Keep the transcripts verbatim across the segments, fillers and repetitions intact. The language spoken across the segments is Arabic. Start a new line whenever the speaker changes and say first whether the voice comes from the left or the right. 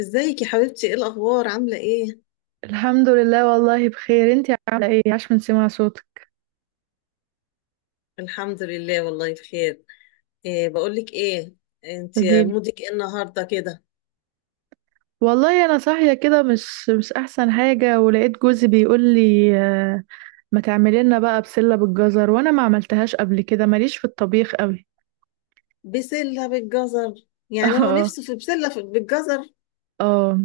left: ازيك يا حبيبتي، ايه الاخبار؟ عامله ايه؟
right: الحمد لله والله بخير. انتي عامله ايه؟ عاش من سمع صوتك.
left: الحمد لله والله بخير. إيه بقول لك ايه؟ انت
right: قوليلي.
left: مودك ايه النهارده كده؟
right: والله انا صاحيه كده مش مش احسن حاجه، ولقيت جوزي بيقول لي: آه، ما تعملي لنا بقى بسله بالجزر، وانا ما عملتهاش قبل كده، ماليش في الطبيخ قوي.
left: بسله بالجزر، يعني هو
right: اه.
left: نفسه في بسله في- بالجزر؟
right: اه.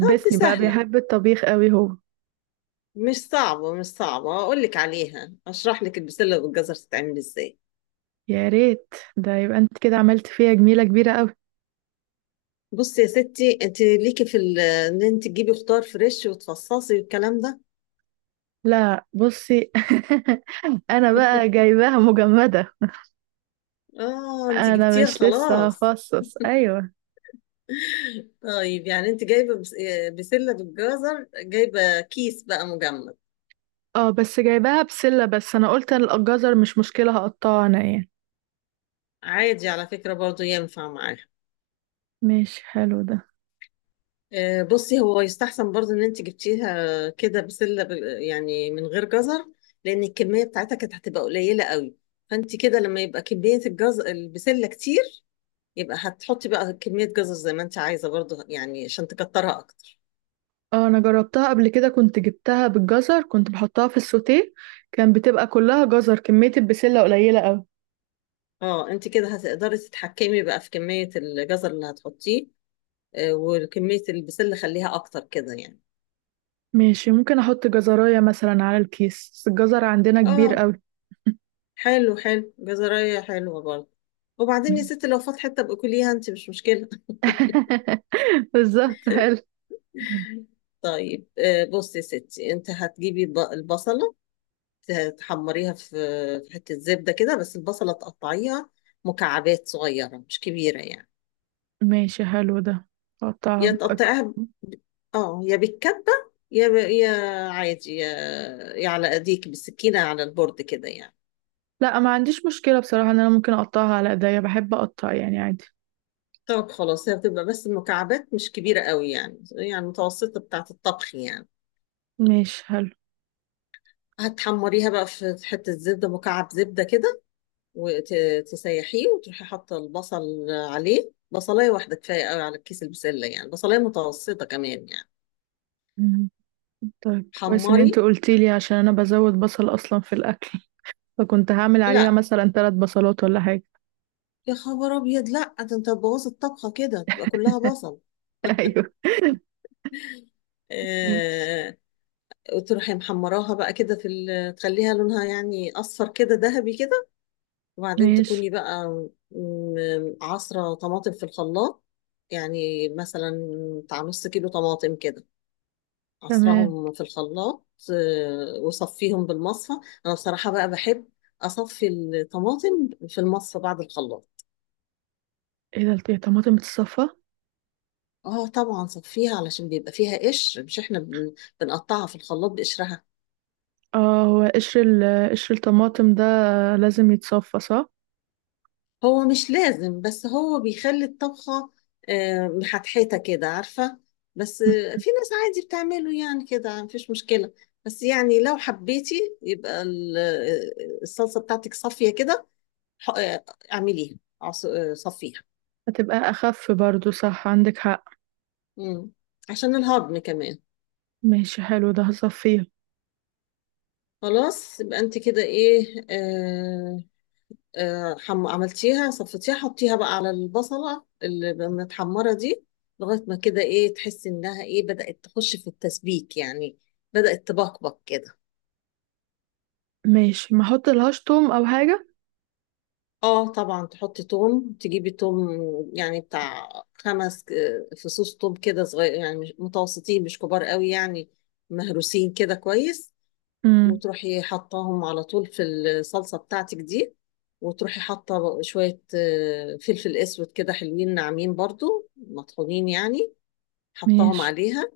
left: طب دي
right: بقى،
left: سهله،
right: بيحب الطبيخ قوي هو.
left: مش صعبه مش صعبه، اقول لك عليها، اشرح لك البسله بالجزر تتعمل ازاي.
right: يا ريت، ده يبقى انت كده عملت فيها جميله كبيره قوي.
left: بصي يا ستي، انت ليكي في ال- ان انت تجيبي خضار فريش وتفصصي والكلام ده.
right: لا بصي. انا بقى جايباها مجمده.
left: اه انت
right: انا
left: جبتيها
right: مش لسه
left: خلاص.
right: هفصص، ايوه.
left: طيب يعني انت جايبه بس- آه، بسله بالجزر، جايبه كيس بقى مجمد.
right: اه، بس جايباها بسلة، بس انا قلت الجزر مش مشكلة، هقطعها انا يعني.
left: عادي، على فكره برضو ينفع معاها.
right: ماشي حلو ده.
left: آه، بصي، هو يستحسن برضو ان انت جبتيها كده بسله بال- يعني من غير جزر. لان الكميه بتاعتها كانت هتبقى قليله قوي. فانت كده لما يبقى كميه الجزر البسله كتير، يببقى هتحطي بقى كميه جزر زي ما انت عايزه برضو يعني عشان تكترها اكتر.
right: اه، انا جربتها قبل كده، كنت جبتها بالجزر، كنت بحطها في السوتيه، كان بتبقى كلها جزر، كمية البسلة قليلة اوي.
left: اه انت كده هتقدري تتحكمي بقى في كميه الجزر اللي هتحطيه. آه، وكميه البسله خليها اكتر كده يعني.
right: ماشي، ممكن احط جزراية مثلا على الكيس، بس الجزر عندنا كبير
left: اه،
right: اوي.
left: حلو حلو، جزرية حلوة برضه. وبعدين يا
right: ماشي.
left: ستي لو فات حتة ابقي كليها انت، مش مشكلة.
right: بالظبط حلو.
left: طيب، آه، بصي يا ستي، انت هتجيبي الب- البصلة، ت- تحمريها في في حتة زبدة كده، بس البصلة تقطعيها مكعبات صغيرة مش كبيرة يعني.
right: ماشي حلو ده. اقطعها
left: يا
right: بأك...
left: تقطعيها ب- اه، يا بالكبة، يا ب... يا عادي، يا... يا على ايديك بالسكينة على البورد كده يعني.
right: لا، ما عنديش مشكلة بصراحة ان انا ممكن اقطعها على ايديا، بحب اقطع يعني عادي.
left: طب خلاص، هي بتبقى بس المكعبات مش كبيرة قوي يعني، يعني متوسطة بتاعة الطبخ يعني.
right: ماشي
left: هتحمريها بقى في حتة زبدة، مكعب زبدة كده، وتسيحيه وتروحي حاطة البصل عليه. بصلاية واحدة كفاية قوي على الكيس البسلة يعني، بصلاية متوسطة كمان يعني.
right: حلو. طيب كويس ان
left: حمري.
right: انت قلتي لي، عشان انا بزود بصل اصلا في الاكل، فكنت هعمل عليها
left: لا
right: مثلا ثلاث بصلات ولا حاجه.
left: يا خبر أبيض، لا ده أنت هتبوظي الطبخة كده تبقى كلها بصل.
right: ايوه. ماشي.
left: آه. وتروحي محمراها بقى كده في ال- تخليها لونها يعني أصفر كده ذهبي كده. وبعدين
right: ماشي.
left: تكوني بقى م- عصرة طماطم في الخلاط، يعني مثلا بتاع نص كيلو طماطم كده،
right: تمام.
left: عصرهم في الخلاط. آه، وصفيهم بالمصفى. انا بصراحة بقى بحب اصفي الطماطم في المصفى بعد الخلاط.
right: ايه ده، الطماطم بتتصفى؟
left: اه طبعا صفيها علشان بيبقى فيها قشر، مش احنا بن- بنقطعها في الخلاط بقشرها.
right: اه، هو قشر ال- قشر الطماطم ده لازم يتصفى، صح؟
left: هو مش لازم بس هو بيخلي الطبخة آه، محتحتة كده عارفة. بس
right: مم.
left: آه، في ناس عادي بتعمله يعني كده مفيش مشكلة. بس يعني لو حبيتي يبقى ال- آه، الصلصة بتاعتك صافية كده. ح- آه، اعمليها، عص- آه، صفيها.
right: هتبقى اخف برضو، صح، عندك حق.
left: مم. عشان الهضم كمان.
right: ماشي حلو ده، هصفيه.
left: خلاص يبقى انت كده ايه، آه، آه حم... عملتيها صفتيها، حطيها بقى على البصلة اللي متحمرة دي لغاية ما كده ايه تحسي انها ايه بدأت تخش في التسبيك يعني، بدأت تبقبق كده.
right: ماشي، ما احط لهاش توم او حاجه؟
left: اه طبعا تحطي توم، تجيبي توم يعني بتاع خمس آه، فصوص توم كده، صغير يعني مش- متوسطين مش كبار قوي يعني، مهروسين كده كويس.
right: امم.
left: وتروحي حطاهم على طول في الصلصة بتاعتك دي. وتروحي حاطة شوية آه، فلفل أسود كده حلوين ناعمين برضو مطحونين يعني، حطاهم
right: ماشي.
left: عليها.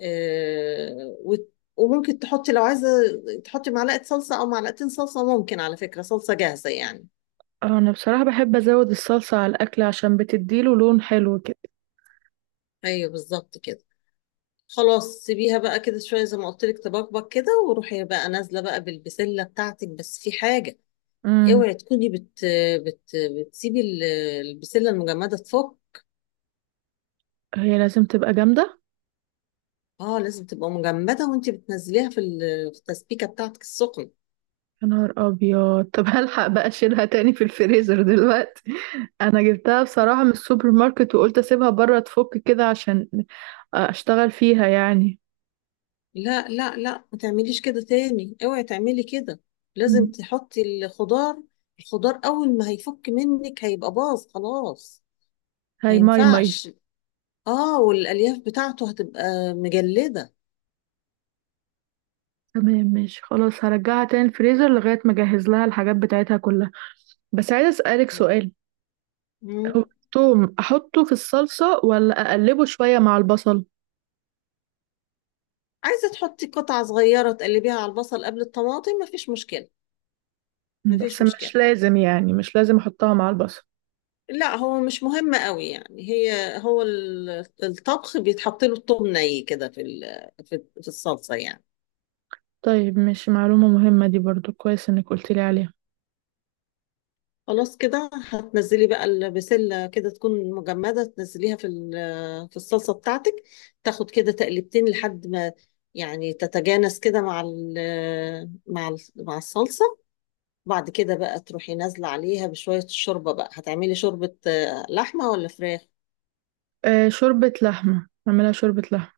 left: آه، وت- وممكن تحطي لو عايزة، تحطي معلقة صلصة أو معلقتين صلصة. ممكن على فكرة صلصة جاهزة يعني.
right: اه انا بصراحه بحب ازود الصلصه على الاكل، عشان بتديله لون حلو كده.
left: أيوه بالظبط كده. خلاص سيبيها بقى كده شوية زي ما قلت لك تبقبق كده، وروحي بقى نازلة بقى بالبسلة بتاعتك. بس في حاجة،
right: امم.
left: اوعي تكوني بت بت بتسيبي ال- البسله المجمده تفك.
right: هي لازم تبقى جامده؟
left: اه لازم تبقى مجمده وانت بتنزليها في ال- في التسبيكه بتاعتك السخنه.
right: يا نهار ابيض، طب هلحق بقى اشيلها تاني في الفريزر دلوقتي. انا جبتها بصراحة من السوبر ماركت، وقلت اسيبها بره تفك كده عشان اشتغل فيها يعني.
left: لا لا لا، ما تعمليش كده تاني، اوعي تعملي كده. لازم
right: مم.
left: تحطي الخضار. الخضار اول ما هيفك منك هيبقى باظ خلاص. ما
right: هاي ماي ماي.
left: ينفعش. اه والالياف بتاعته هتبقى مجلده.
right: تمام ماشي، خلاص هرجعها تاني الفريزر لغاية ما اجهز لها الحاجات بتاعتها كلها. بس عايزة اسألك سؤال.
left: مم.
right: هو التوم احطه في الصلصة، ولا اقلبه شوية مع البصل؟
left: عايزه تحطي قطعه صغيره تقلبيها على البصل قبل الطماطم، مفيش مشكله.
right: مم. بس
left: مفيش
right: مش
left: مشكله،
right: لازم يعني، مش لازم احطها مع البصل؟
left: لا هو مش مهم قوي يعني، هي هو ال- الطبخ بيتحط له الثوم ني كده في ال- في في الصلصه يعني.
right: طيب ماشي، معلومة مهمة دي برضو، كويس انك قلت لي عليها.
left: خلاص، كده هتنزلي بقى البسله كده تكون مجمده، تنزليها في ال- في الصلصه بتاعتك. تاخد كده تقلبتين لحد ما يعني تتجانس كده مع ال- مع ال- مع الصلصه. بعد كده بقى تروحي نازله عليها بشويه الشوربه. بقى هتعملي شوربه آه، لحمه ولا فراخ؟
right: آه شوربة لحمة، اعملها شوربة لحمة.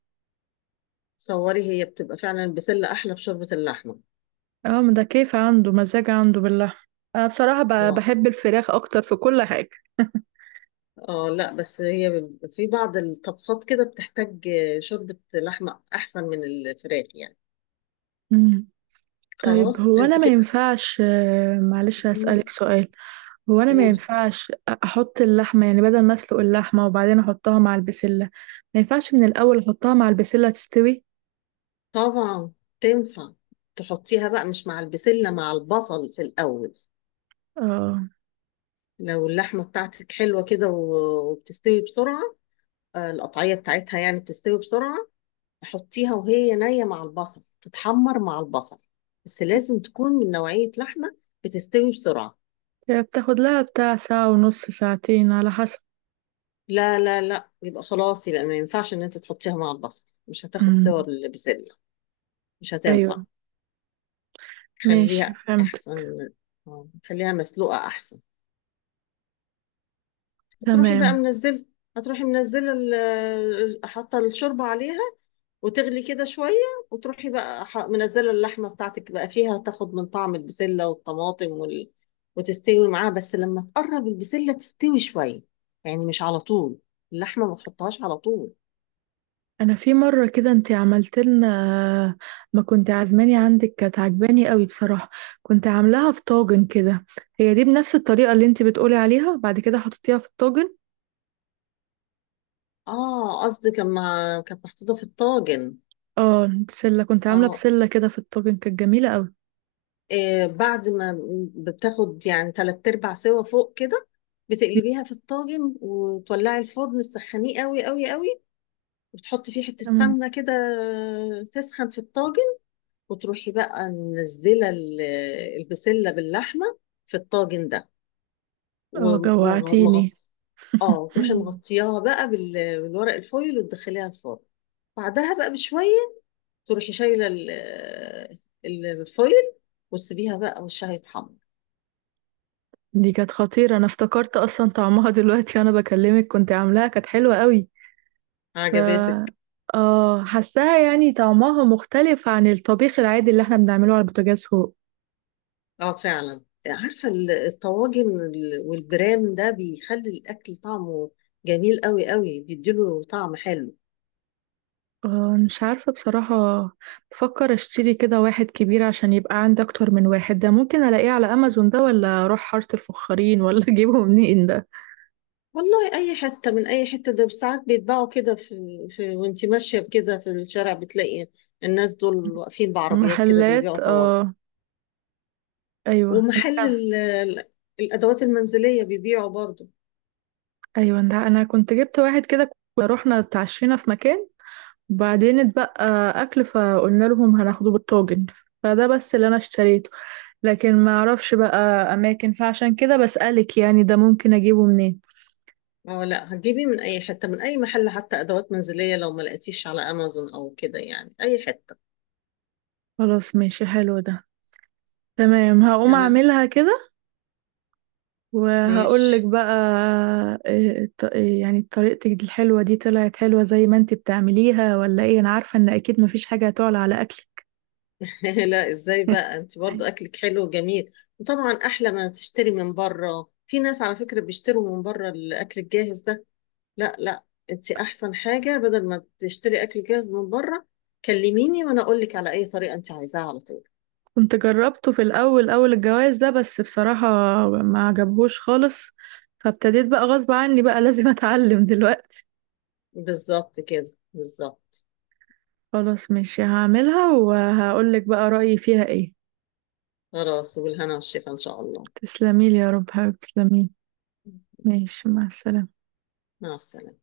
left: صوري هي بتبقى فعلا البسله احلى بشوربه اللحمه.
right: اه، ما ده كيف عنده مزاج، عنده باللحمة. انا بصراحة ب-
left: الله.
right: بحب الفراخ اكتر في كل حاجة.
left: اه لا بس هي بيبقى في بعض الطبخات كده بتحتاج شوربة لحمة أحسن من الفراخ يعني.
right: مم. طيب
left: خلاص
right: هو انا
left: انت
right: ما
left: كده.
right: ينفعش، آه، معلش هسألك
left: مم،
right: سؤال. هو انا ما
left: قولي.
right: ينفعش احط اللحمة يعني، بدل ما اسلق اللحمة وبعدين احطها مع البسلة، ما ينفعش من الاول احطها مع البسلة تستوي؟
left: طبعا تنفع. تحطيها بقى مش مع البسلة، مع البصل في الأول.
right: اه،
left: لو اللحمة بتاعتك حلوة كده و- وبتستوي بسرعة، آه، القطعية بتاعتها يعني بتستوي بسرعة، حطيها وهي نية مع البصل تتحمر مع البصل. بس لازم تكون من نوعية لحمة بتستوي بسرعة.
right: هي بتاخد لها بتاع ساعة ونص ساعتين على حسب.
left: لا لا لا، يبقى خلاص، يبقى ما ينفعش ان انت تحطيها مع البصل، مش هتاخد
right: مم.
left: صور البسلة. مش هتنفع.
right: ايوه. ماشي
left: خليها
right: فهمت.
left: احسن، آه، خليها مسلوقة احسن. هتروحي بقى
right: تمام.
left: منزله. هتروحي منزله ال- ال- حاطه الشوربه عليها، وتغلي كده شويه. وتروحي بقى ح- منزله اللحمه بتاعتك بقى فيها تاخد من طعم البسله والطماطم وال... وتستوي معاها. بس لما تقرب البسله تستوي شويه، يعني مش على طول اللحمه ما تحطهاش على طول.
right: انا في مره كده انت عملت لنا، ما كنت عازماني عندك، كانت عجباني قوي بصراحه. كنت عاملاها في طاجن كده. هي دي بنفس الطريقه اللي انت بتقولي عليها، بعد كده حطيتيها في الطاجن؟
left: اه قصدك اما كانت محطوطة في الطاجن.
right: اه، بسله كنت عامله،
left: اه.
right: بسله كده في الطاجن، كانت جميله قوي.
left: إيه بعد ما بتاخد يعني تلات ارباع سوا فوق كده، بتقلبيها في الطاجن، وتولعي الفرن تسخنيه قوي قوي قوي، وتحطي فيه حتة
right: تمام.
left: سمنة كده تسخن في الطاجن. وتروحي بقى منزلة ال- البسلة باللحمة في الطاجن ده
right: اه جوعتيني.
left: ومغطي. اه وتروحي مغطياها بقى بال- بالورق الفويل، وتدخليها الفرن. بعدها بقى بشوية، تروحي شايله ال- الفويل، وتسيبيها بقى وشها يتحمر.
right: دي كانت خطيره، انا افتكرت اصلا طعمها دلوقتي وانا بكلمك، كنت عاملاها كانت حلوه قوي. ف
left: عجباتك.
right: اه، حاساها يعني طعمها مختلف عن الطبيخ العادي اللي احنا بنعمله على البوتاجاز هو.
left: اه فعلا. عارفه ال- الطواجن وال- والبرام ده بيخلي الاكل طعمه جميل قوي قوي، بيديله طعم حلو.
right: آه، مش عارفة بصراحة. بفكر اشتري كده واحد كبير عشان يبقى عندي اكتر من واحد، ده ممكن الاقيه على امازون، ده ولا اروح حارة الفخارين، ولا اجيبه منين ده؟
left: والله اي حته من اي حته. ده ساعات بيتباعوا كده في, في وانتي ماشيه كده في الشارع بتلاقي الناس دول واقفين بعربيات كده
right: محلات،
left: بيبيعوا طواجن.
right: اه. ايوه، انا
left: ومحل
right: كان
left: ال- ال- الادوات المنزليه بيبيعوا برضو.
right: ايوه ده انا كنت جبت واحد كده. كنا رحنا اتعشينا في مكان، وبعدين اتبقى اكل، فقلنا لهم هناخده بالطاجن. فده بس اللي انا اشتريته. لكن ما اعرفش بقى اماكن، فعشان كده بسألك يعني، ده ممكن اجيبه منين؟
left: اه لا، هتجيبيه من اي حته، من اي محل، حتى ادوات منزليه. لو ما لقيتيش على امازون او كده، يعني اي حته.
right: خلاص ماشي حلو ده. تمام، هقوم
left: تمام
right: اعملها كده وهقول لك
left: ماشي.
right: بقى. إيه الط- إيه يعني طريقتك الحلوة دي طلعت حلوة زي ما انت بتعمليها ولا ايه؟ انا عارفة ان اكيد مفيش حاجة هتعلى على اكلك.
left: لا ازاي بقى، انت برضو اكلك حلو وجميل. وطبعا احلى ما تشتري من بره. في ناس على فكره بيشتروا من بره الاكل الجاهز ده. لا لا، انت احسن حاجه بدل ما تشتري اكل جاهز من بره، كلميني وانا اقول لك على اي طريقه انت عايزاها على طول.
right: كنت جربته في الاول، اول الجواز ده، بس بصراحة ما عجبهوش خالص، فابتديت بقى غصب عني بقى. لازم اتعلم دلوقتي.
left: بالظبط كده، بالظبط.
right: خلاص ماشي، هعملها وهقول لك بقى رأيي فيها ايه.
left: خلاص، وبالهنا والشفا ان شاء الله.
right: تسلميلي يا رب حبيبتي، تسلميلي. ماشي، مع السلامة.
left: مع السلامه.